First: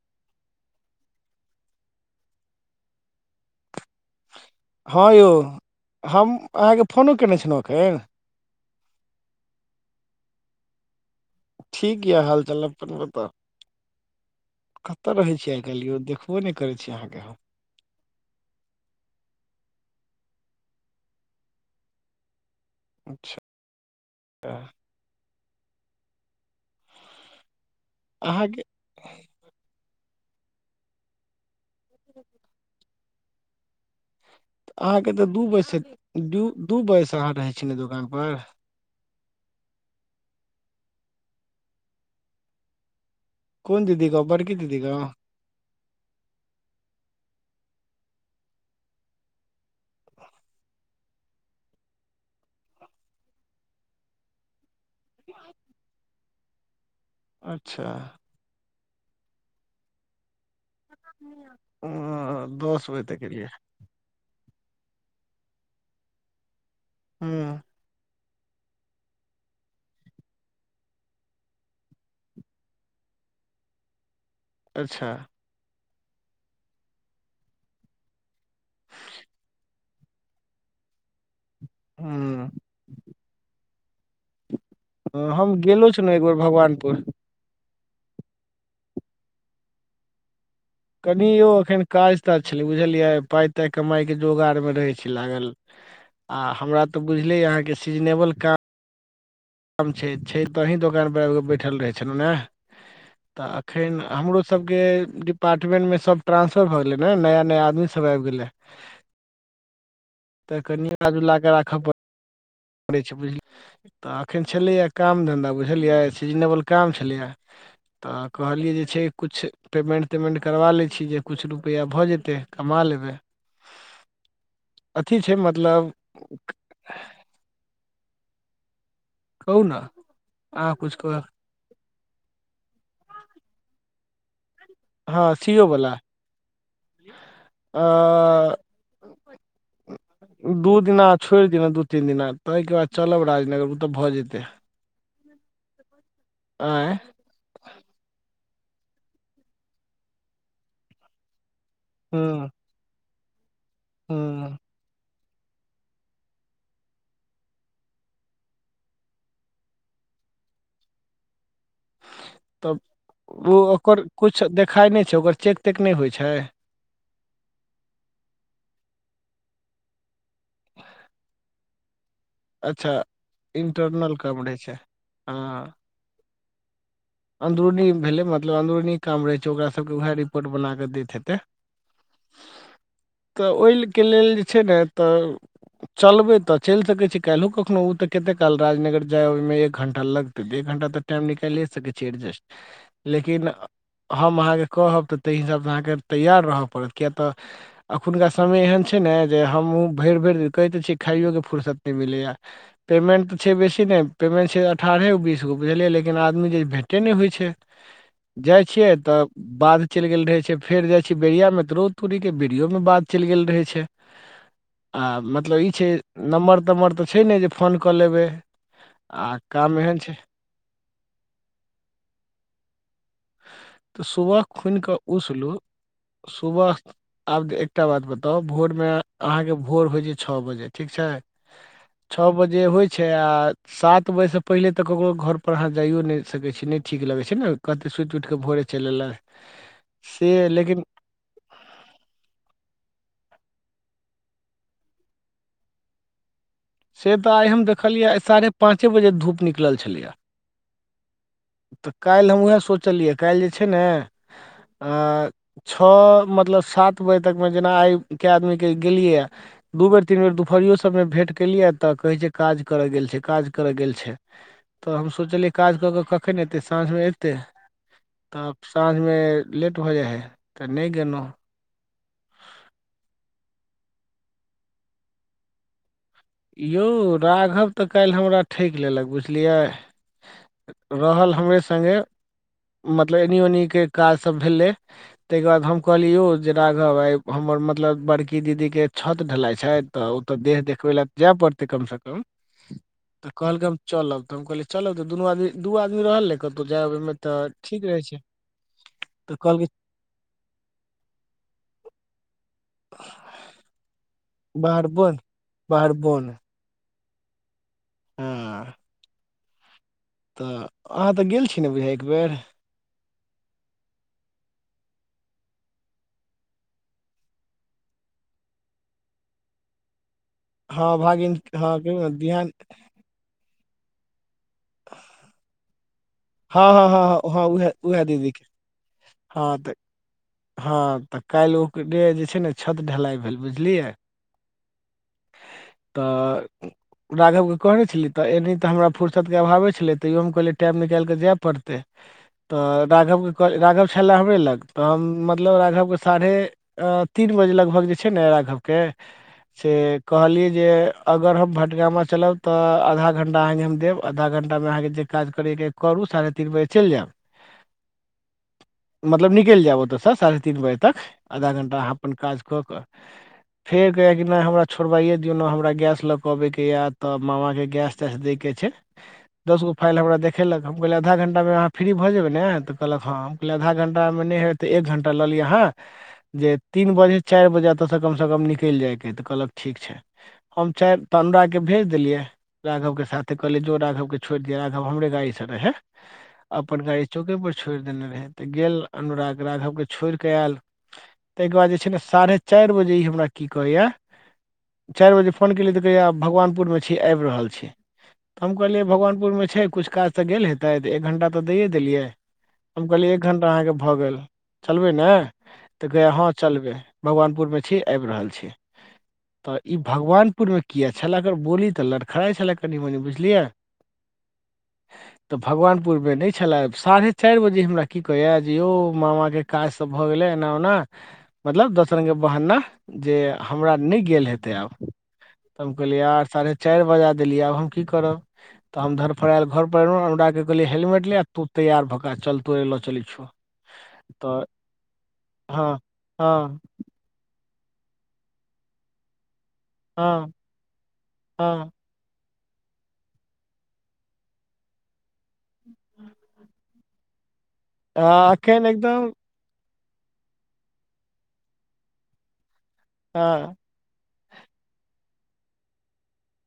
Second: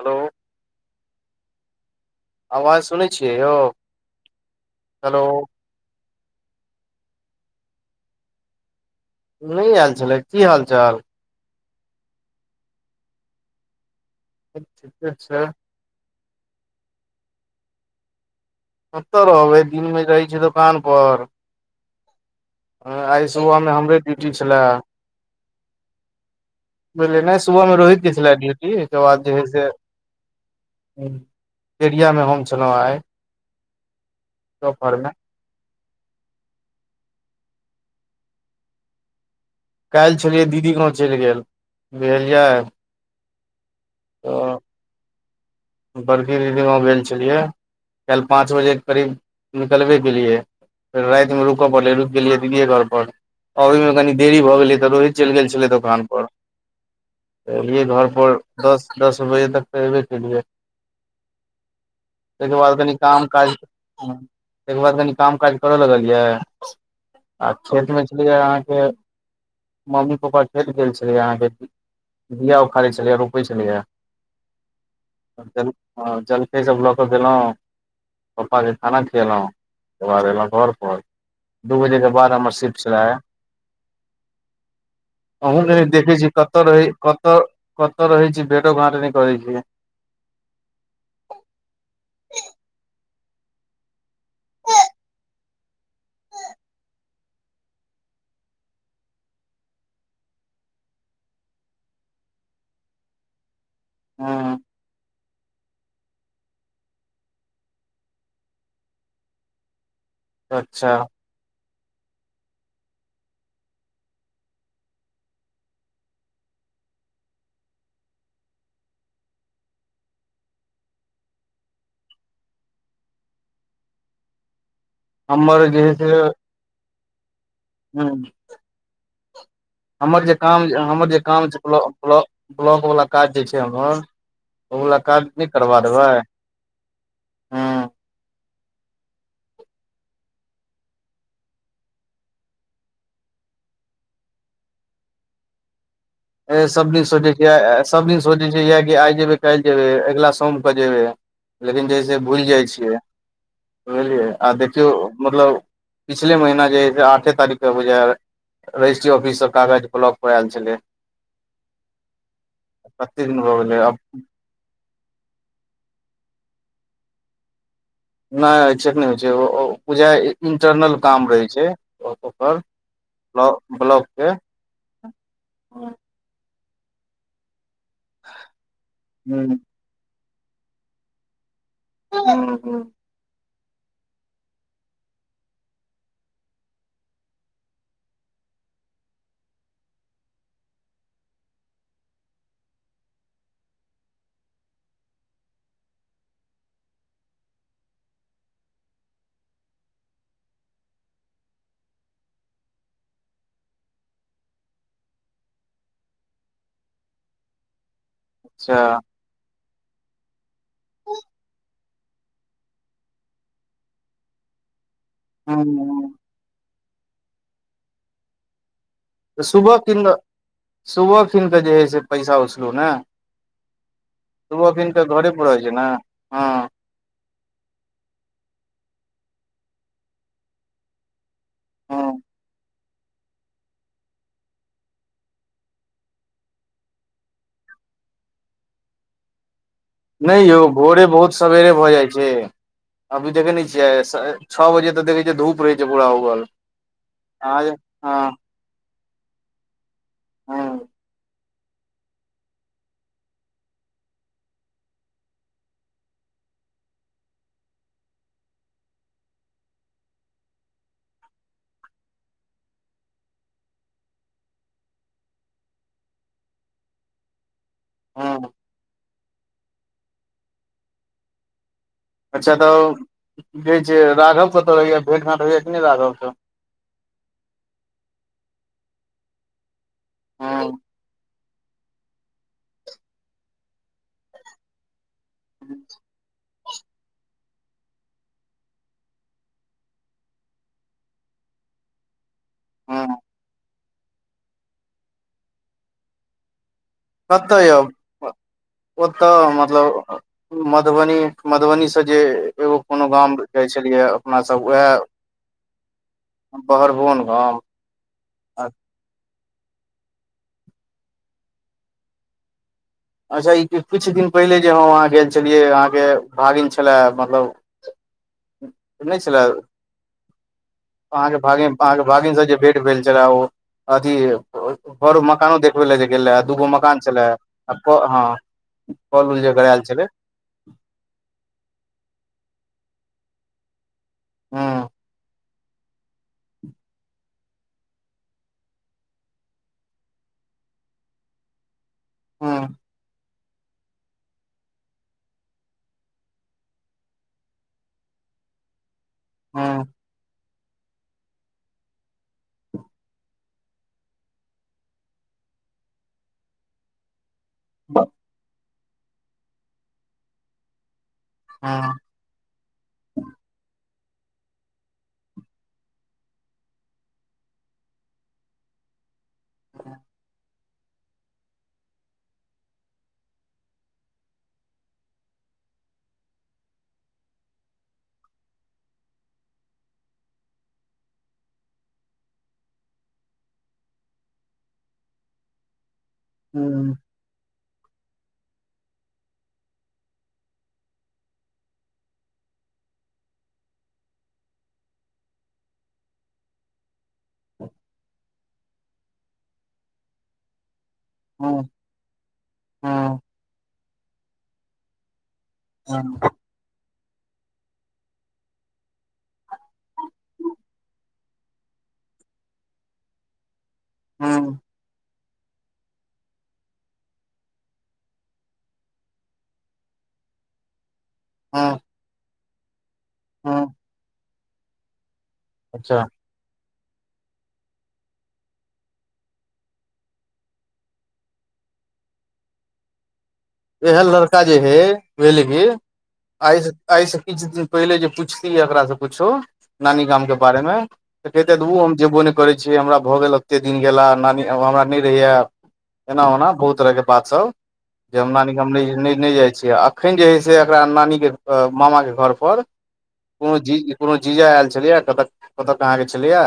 Hello. आवाज सुनै छियै यौ। हँ हेलो यौ, हम अहाँके फोनो कयने छलहुँ एखन। नहि आयल छलए, की हालचाल। ठीक य हाल-चाल, अपन बता ठीके कतऽ रहै छै छीयै। काल्हि यौ देखबो नहि करै छी अहाँके हम। कतऽ रहबै दिन में रहइ छी दोकान पर। हँ आइ अच्छा सुबह में हमरे ड्यूटी छलए। बुझलिय ने, सुबह में रोहितके छेलै अहाँके ड्यूटी। ओके बाद जे है से, एरिया में हम छलहुँ आइ। दोपहर मे अहाँके तऽ दू बजे से, दू बजे से अहाँ रहै छीय ने दोकानपर। काल्हि छलियै दीदी गाँव चलि गेल, बुझलियै। कोन दीदी गाँव, बड़की तऽ दीदी गाँव। बड़की दीदी गाँव गेल छलियै, काल्हि पाँच बजे करीब निकलबे केलियै। फेर रातिमें रुकय पड़लै, रुकि गेलियै दीदियए घर पर। अबै में कनी देरी भऽ गेलै तऽ रोहित चलि गेल छलै दोकान पर। [inaudible] त एलियै घर पर दस, दस बजे तक तऽ अयबे केलियै। ह। तेकर बाद कनि काम काज, तेकर बाद कनि काम काज करऽ लगलियै। आ हँ खेत में छलै अहाँके। मम्मी-पापा खेत गेल छलेै अहाँ के बिया उखाड़े छलेै, रोपे छेलेय। अच्छा। ज- जलखै सब लऽ कऽ गेलहु? पप्पा के खाना खियएलहुँ तकर बाद एलहुँ घर पर दू बजे के बाद हँ हमर शिफट छला है। हम अहुूँ लायेक गेलो छलहुँ देखै एक छी बेर कतऽ रहै भगवानपुर क- त-कत रहै छी भेटो- घांट नय करै छी। कनि यौ एखन काज ताज छलै बुझलियै पाइ ताइ कमाइके जोगारमे रहै छी लागल। आ हमरा तऽ बुझले अय अहाँ के सीजनेबल काम कम छै, छै त अहिं के दोकान पर आबि कऽ बैठल रहै छलहुँ ने। तऽ अखैन हमरो ह सभके डिपार्टमेन्टमे सब ट्रांसफर भए गेलै ने नया नया आदमी सब आइब गेलै। तऽ कनि अच्छा मिला जुला कऽ राखय पड़ पड़ै छै बुझ तऽ एखन छलैए काम धन्धा बुझलियै सीजनेबल काम छलैए। तऽ कहलियै जे छै कुछ पेमेन्ट तेमेन्ट तेमेन्ट करबा लै छी जे कुछ रुपैआ भऽ जेतै। कमा लेबै। अथी छै हमर जे मतलब हँ- कहु ने हमर जे काम अहाँ जे कुछ हमर कह जे काम छै, ब्ला-ब्ला-ब्लॉक वला काज जे छै हमर ओ वाला काज हँ नहि सी ओ करबा वला, देबै हूँ आ- दू दिना छोड़ि दिअउ, दू -तीन दिना तय के बाद चलब राजनगर उ तऽ भऽ जेते। [inaudible] ए सभ दिन सोचय छिय आय- सभदिन सोचय छै यै कि आइ जेबय काइल जेबै अगला सोम क जेबय। लेकिन जइसे भुइल हूँ जाइ छियै बुझलियै हूँ आब देखियौ मतलब पिछले महीना जे अय स आठे तारीख के बुझाइया र- रजिस्ट्री ऑफिससँ कागज ब्लॉक में ऐल छलै। तब कते दिन भऽ ओ गेलै आब -ओकर कुछ देखाय नहि छै ओकर चेक तेक नय होइ छै? नय चेक नय होइ छै ओ-ओ बुझाइया इं-इंटरनल काम रहै छै। अच्छा ब्लॉक इंटरनल के कम रै छै हँ हूँ अन्दरूनी भेलै मतलब अन्दरूनी काम रहै छै हूँ ओकरास सभके उएह रिपोर्ट बना कऽ दैत हेतै। हुं- हुं- तऽ ओइल के लेल जे छै ने तऽ चलबै तऽ चइल सकैत छी काइलो कखनो ओ तऽ कतेक काल राजनगर जाय आबय में एक घण्टा लगतै तऽ एक घण्टा तऽ टाइम निकाइलिये सकै छी एरजेस्ट लेकिन हम अहाँकेँ कहब तऽ तय हिसाबसँ अहाँकेँ तैआार रहय पड़त किएक तऽ अखुनका समय एहन छै ने जे हमहूँ भइर भइर कहैत त छी खाइओके फुुरसत नय मिलैये। पेमेन्ट तऽ छै बेसी नय पेमेन्ट छै अठारहे बीसगो बुझलियै लेकिन आदमी जे भेट ते नय होय छै। जाइ छियै अच्छा त- बाध चइल गेल रहे छै फेर जाय छीे बेरिया मे त रौ तोड़ी के विडियो में बात चइल गेल रहय छै। आ मतलब ई छै हूँ नम्बर तम्बर तऽ छै ने जे फोन कऽ लेबै- आ तऽ सुबह काम एहन कीन छै सुबह कीन कऽ जे हइ से पैसा उसलू ने- तऽ सुबह खुइन कीन कऽ घरे पर उसलु रहै छै ने हँ सुबह आब एकटा बात बताउ भोरमे अहाँके भोर होइ छै छ बजे ठीक छै हँ छ बजे होइ छै आ- सात बजेसँ पहिले तऽ ककरो घरपर अहाँ जाइयो नय सकै छी नय ठीक लगै छै ने कते सुइत उइठ के भोरे चइल एलय नै यौ भोरे भोर सवेरे भ जाइ छै। अभी देखै ने छियै स, छ बजे त देखै छियै धूप रहै छै पूरा उगल। से त आइ अहाँ हम जे देखलियैया, आइ हँ साढ़े पाँचे बजे धूप निकलल छलैया। हं त कालि हम वैह सोचलियै, कालि जे छै ने, अं छ मतलब सात बजे तकमे जेना आइ किए आदमीके गेलियैए। दू बेर तीन बेर दुपहरियो सबमे भेंट केलियै त कहै छै काज कर गेल छै, काज कर गेल छै। त हम सोचलियै काज क क कखनि एत्तै, साँझ मे एत्तै हँ तब साँझ मे लेट भ जाइ हइ त नै गेलौं। अच्छा त ओ [inaudible] की कहै छै, राघव कत ऐ? भेट घांट होइया कि नै राघव सं? यौ राघव त कालि हमरा ठकि लेलक बुझलियै? हँ [inaudible] रहल हमरे संगे मतलब एनी ओनी के काज सब भेलै, तै के बाद हम कहलिअइ यौ जे राघव आइ हमर मतलब बड़की दीदीके छत ढलाइ छै त ओत देह देखबै ले जाए परतै कम सं कम हँ त कहलकै हम चलब त हम कहलियै चलब त दुनू आदमी दु आदमी रहल ने कतौ जाइ अबै मे कत यौ [inaudible] ओत तऽ कहलकै मतलब मधबनी, मधबनी सं जे एगो कोनो गाम जाइ छलियैए अपना सब बाहर वैह बन बाहर [inaudible] बगरगोन गाँव हं। [inaudible] त अहाँ त गेल छी ने बुझाइया एकबेर? अच्छा ई किछ दिन पहिले जे हम अहाँ गेल छलियैया अहाँके भागिन छला मतलब नै छला? हँ अहाँके हँ भागिन, अहाँके कहियौ ने भागिनसं बिहान जे भेंट भेल छलै ओ अथी बर मकानो देख बुलै ले जे गेल रहै, हँ दूगो हँ हँ मकान छलै हँ हँ उएह आ क उएह दीदी हं कल उल जे गरायल छलै? हं त कालि ओकरे जे छै ने छत ढ़लाइ भेल बुझलिअइ? हं त राघवके कहने छलियै त एनी त हमरा फुरसतके अभावे छलै, तैयो हम कहलियै टाइम निकालिक जाए परतै। हूँ त राघव के कह, राघव छला हमरे लग त हम मतलब राघवके साढ़े अ तीन बजे लगभग जे छै ने राघवके से हूँ कहलिअइ जे अगर हम भटगामा चलब त अ आधा घंटा अहाँके हम देब आधा घंटामें अहाँके जे काज करैके अइ करू, साढ़े तीन बजे चैल जैब। [unintelligible] मतलब निकैल जैब ओतसं साढ़े तीन बजे तक आधा घंटा अहाँ हूँ अपन काज क क फेर कहैया कि न हमरा छोड़बाइए दियौ ने हमरा गैस ल क अबैके या त मामाके गैस तैस दै के छै। दसगो फाइल हमरा देखेलक, हम कहलियै आधा घंटामे अहाँ फ्री भ जेबै ने त कहलक हं। कहलियै आधा घंटामे नै हेत एक घंटा ल लिय अहाँ जे तीन बजे चारि बजे अत सं कम सं कम निकलि जाइके अइ, त कहलक ठीक छै। हम चारि त अनुराग के भेज देलियै। राघव के साथे कहलियै जो राघव के छोरि दिहै, राघव हमरे गाड़ी सं रहै, अपन हूँ गाड़ी चौके पर छोरि देने रहै, त गेल अनुराग राघवके छोरि क आएल। तै के बाद जे छै ने साढ़े चारि बजे ई हमरा की कहैया चारि बजे फोन केलियै तऽ कहिए भगवानपुरमे छि, आबि रहल छि। तऽ हम कहलियै भगवानपुरमे छै किछु काज सऽ गेल हेतै दैऽ एक घण्टा तऽ दैए हूँ देलियै, हम कहलियै एक हूँ घण्टा अहाँके भऽ गेल चलबै ने। तऽ कहिया हँं चलबे भगवानपुर में छी आबि रहल छि। तऽ ई भगवानपुरमे किया छलै एकर बोली तऽ लड़खड़इ छलै कनि मनि बुझलियै। आउ। तऽ भगवानपुरमे नहि छलै, साढ़े चारि बजे हमरा की कहैया जे यौ मामा काज सब भ गेले एना ओना मतलब हूँ दसरंग के बहना जे हूँ हमरा सुख गेल हेतै आब तऽ हम कहलियै अच्छा आर साढ़े चारि बजा देलियै, आब हम की करब। तऽ हम धरफड़ायएल घरपर एलहुँ एक गोटा के ह कहलियै हेलमेट ले तु तैयार भऽ कऽ चल तोरे ल चलै छियौ। ऐहेन लड़का तऽ जे हय बुझलिए कि हँ हँ आईस एहिइ से किछु दिन पहिले जे पुछतिै एकरा से कुछु। नानी गाम हँ के बारे मे कहते हँ उ हम जेबोने करे छिये हमरा भऽ गेला ओते दिन गेला नानी हमरा नहि रहैया एना ओना बहुत तरह के बात सब जे हम हँ नानी एखन गाम न एकदम नहि जाइ छिये अप- - अखन जे हय से एकरा नानी के मामा के घर पर हँ ओ जी कोनो जीजा आयल छलैयै, कत कहां के छलैयै,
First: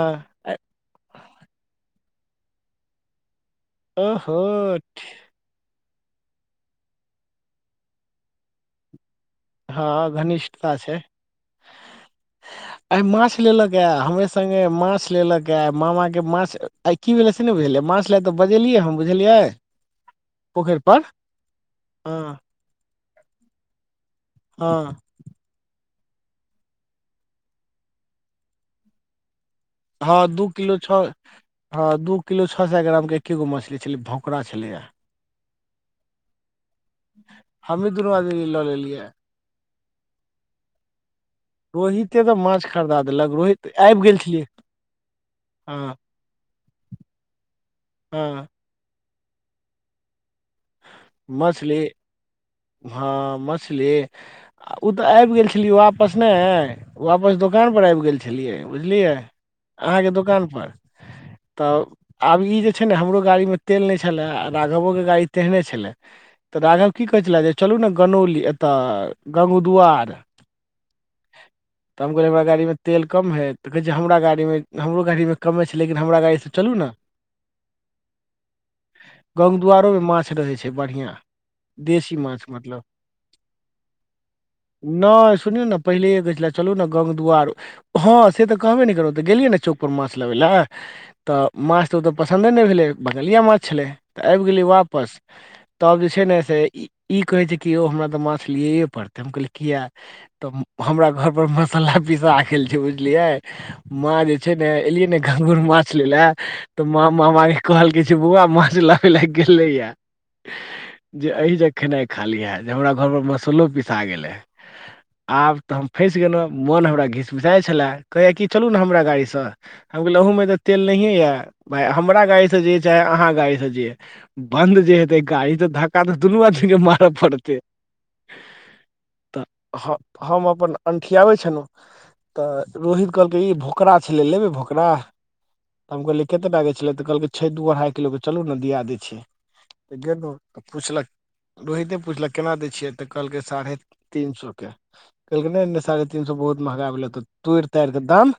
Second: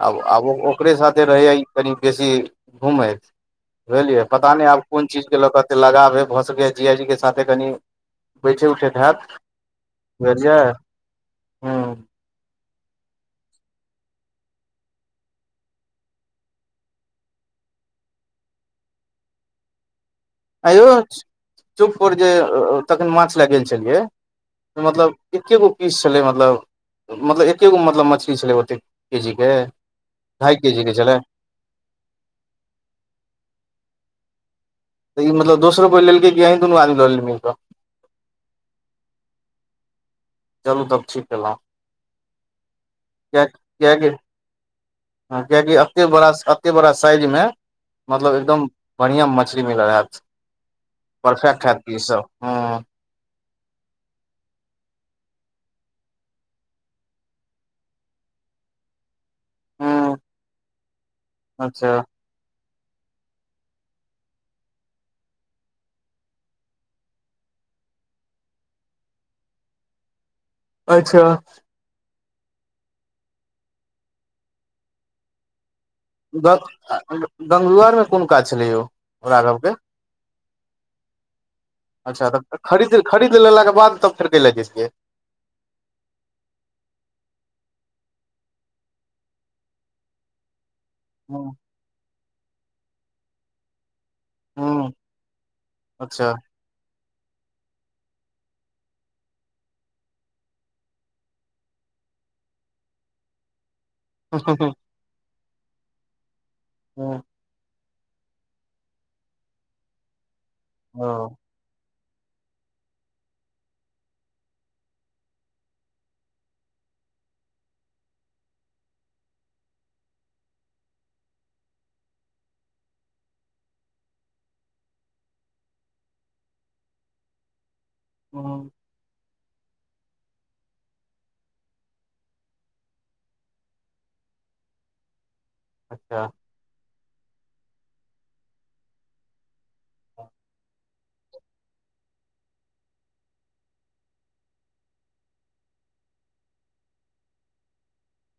आब आब ओ ओकरे साथे रहेया कनि बेसी घुमेत बुझलियै, ओहो पता नहि आब कोन चीज के लऽ कऽ एते लगावे भऽ सकैया जीजा जी के साथे कनि बैठे उठे हैत। हँ, बुझलियै घनिष्ठता छै। हूँ आय माछ लेल कय हमरे सगे माछ लेल कय मामा के माछ अई कि भेलै से नहि बुझलियै माछ लाय तऽ बजेलियै हम बुझलियै। पोखरि पर आयुछ चुप पर जे हँ तखन माछ लय गेल छलियै हँ मतलब एके गो पीस छलै मतलब मतलब एके गो मछली छलै ओतेक के जी के। हँ, दू ढाई के किलो जी के छय। छलै हँ, दू किलो छओ सए ग्रामके एके गो मछली छलै, भोकरा छलैया। लेकिन मतलब दोसरो लेलकै कि अही दुनूअदमी ललेलिए मिल क। हमही दुनू आदमी लऽ लेलियै। चलू तब ठीक के लोउ। रोहिते तऽ माछ खरीदा देलक रोहित कै आबि गेल छलियै कै बेर हँ अपने बोरा स। एते बड़ा साइज मे मतलब हँ एकदम बढ़िया मछली मिलेल छेई बरका मछली ठेपी सब हुं। हँ, मछली ओ तऽ आबि गेल छलै आपस नहि। वापस दुकानपर आबि गेल छलियै बुझलियै अहाँके हँ दुकानपर। तऽ अच्छा आब ई जे छै ने हमरो गाड़ीमे तेल नहि छलै, राघवोे गाड़ी तेहने छलै। तऽ राघव की कहै छलए जे चलू ने गनौली एतय गङ्ंगद्वार अच्छा तऽ हम कहलियै हमरा गाड़ीमे तेल कम हइ तऽ कहै छै हमरा गाड़ीमे हमरो गाड़ीमे कमे छै लेकिन हमरा गाड़ी से बक चलू ने गगुआरमे कोन काज छलै यौ गां राघव के दु्वार में माछ रहे छै। बढ़िया देशी अच्छा माछ तऽ मतलब खरीद खरीद लेलेला बाद, तब फेर की लेलै जछियै नयि सुनियौ ने पहिलेे लेलै चलू न गंगदुआर मे हँ, से त कहबे नयि केलौ त गेलियै ने चौकपर माछ लबै लए त माछ त ओतअ पसन्दे नयि भेलै, बंगलिया माछ छलै त आइब गेलै हूँ वापस तब जे छै अच्छा ने से ई कहै छै कि, यौ हमरा तऽ माछ लिए पड़तै, हम कहलियै किएक? तऽ हमरा घरपर मसाला पीसा गेल छै बुझलियै। माँ जे छै ने, हूँ एलियै ने घाघुर माछ ले ले तऽ माँ ओ मामा कहलकै जे बौआ माछ लाबे ले गेले या। जे एहि जग जे खेनाइ खाली लिहें, जे हमरा घरमे मसालो पिसा गेलै। आब तऽ हम फँसि गेलहुँ, मोन हमरा घिसमिसाइत छलए, कहैय कि चलू ने हमरा गाड़ीसँ हम कहलहुं अहूमें तऽ तेल नहिए यए, भाय हमरा गाड़ीसँ जइयै चाहे अहाँ गाड़ीसँ जइये। बन्द जे हेतै गाड़ी तऽ धक्का तऽ दुनू आदमीके मारय पड़तै। हं। तऽ हम अपन अंठियाबै छलहुँ। तऽ रोहित कहलकै ई भोकरा छलै लेबही भोकरा? त हम अच्छा कहलियै कि कतेक का के छलै, तऽ कहलकै छै दू अढ़ाइ किलो के चलू ने दिया दै छी। तऽ गेलहु तऽ पुछलक रोहिते पुछलक केना दै छियै, तऽ कहलकै साढ़े तीन सए के। कहलकै नहि, -नहि साढ़े तीन सौ बहुत महँगा भेलै, तऽ तोड़ि तारिकऽ दाम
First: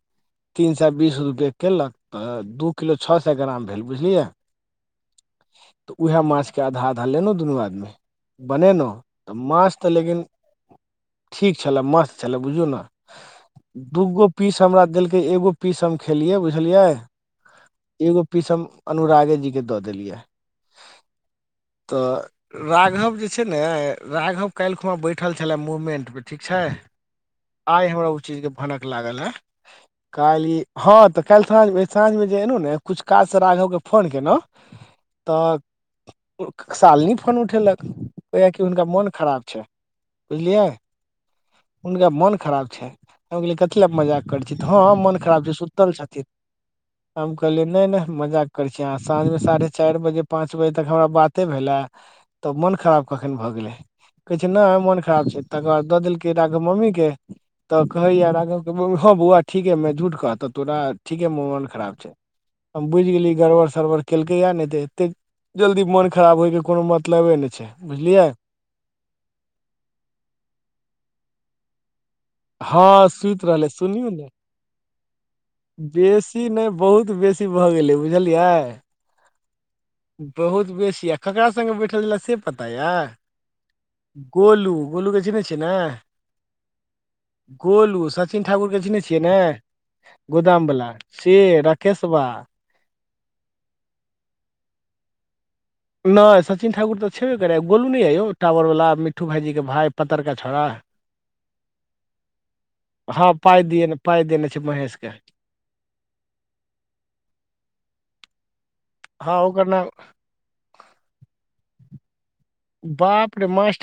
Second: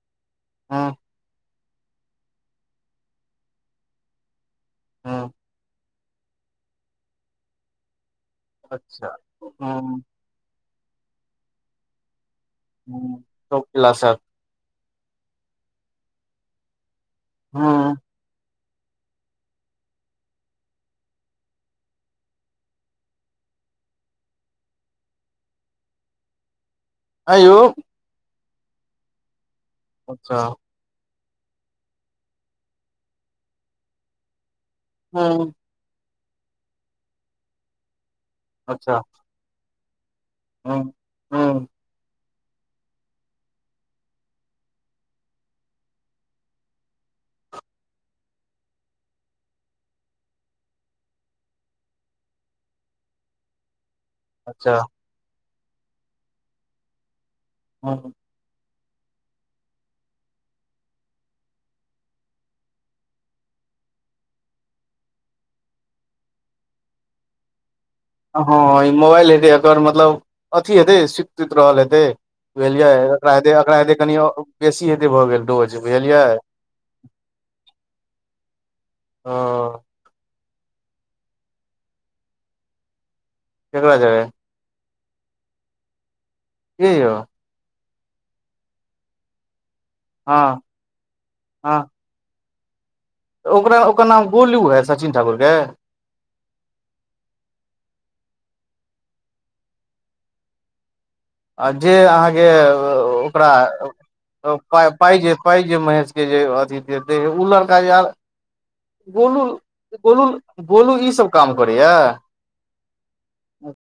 तीन सौ हूँ बीस रुपए केलक तऽ, दू किलो छओ सौ ग्राम भेल, बुझलियै। हुं। तऽ उएह माछके आधा -आधा लेलहुँ दुनू आदमी, बनेलहुँ अच्छा तऽ माछ तऽ हूँ लेकिन ठीक छल, मस्त छल, बुझु ने हूँ सब क्लास दुगो पीस हमरा देलकै, एगो पीस हम खेलियै, बुझलियै। हँ। एगो पीस हम अनुरागे जी के द देलिये। तऽ राघव जे छै ने, राघव काल्हि खुमा बैठल छलय मूवमेंट पर ठीक छै। आंयौ आइ हमरा ओ चीज के भनक लागल हे, अच्छा काल्हि इ हँ तऽ काल्हि साँझ में साँझ मे जे एलहु ने, किछ काज से राघव के फोन केलहुँ। हूँ तऽ सालनी फोन उठेलक, कहैये कि हुनका अच्छा मोन खराब छनि। बुझलियै, हूँ हूँ हुनका मोन खराब छनि। भऽ गेलै, कथि ले मजाक करै छी, हॅं मन खराब छै सुतल छथिन। हम कहलियै नहि- नहि मजाक करै छी अहाँ, साँझ मे साढ़े चारि बजे पाँच बजे तक हमरा बाते भेल हें, तऽ मोन खराब कखन भऽ गेले, कहै छै अच्छा नहि मोन खराब छै, तकर बाद द देलकै राघव मम्मी के, तऽ हूँ कहेये राघव हँ बौआ ठीकेमे झूठ कहतऽ तोरा, ठीकेमे मोन खराब छै। हम बुझि गेलियै, गड़बड़ -सड़बड़ केलकै या नहि तऽ एतेक जल्दी मोन खराब होइके कोनो मतलबे नहि छै, बुझलियै। हँ मोबाइल हेतै एकर, मतलब अथी हेतै, सुति -सुति रहल हेतै। बुझलियै हँ एकरा सुति हेतै, रहलै एकरा हेतै सुनियौ कनि ने बेसी हेतै भऽ गेल डोज, बुझलियै। अथी भऽ गेलै बुझलियै। हॅं। बहुत बेसी, आ ककरा संगे बैठल छलय से नइ पता यऽ, केकरा जेबै गोलू। गोलूके चिनहै छियै ने? के यौ? गोलू, सचिन ठाकुर के चिनहै छियै ने, हँ गोदाम बला से हँ राकेश बा। ओकरा, ओकर नाम गोलू ऐ सचिन ठाकुर के? नै सचिन ठाकुर त छेबे करा। गोलू नै ऐ यौ टावर वला मिट्ठू भाइजी के भाइ पतरका छौरा आ जे अहाँके ओ हँ ओकरा पाइ दिय पाइ देने छै पाइ, महेश के पाइ जे पाइ जे महेश के जे अथी देतै उ लड़का याल हँ गोलू, ओकर नाम गोलू, गोलू इ सभ काम करैया। बाप रे, मास्ट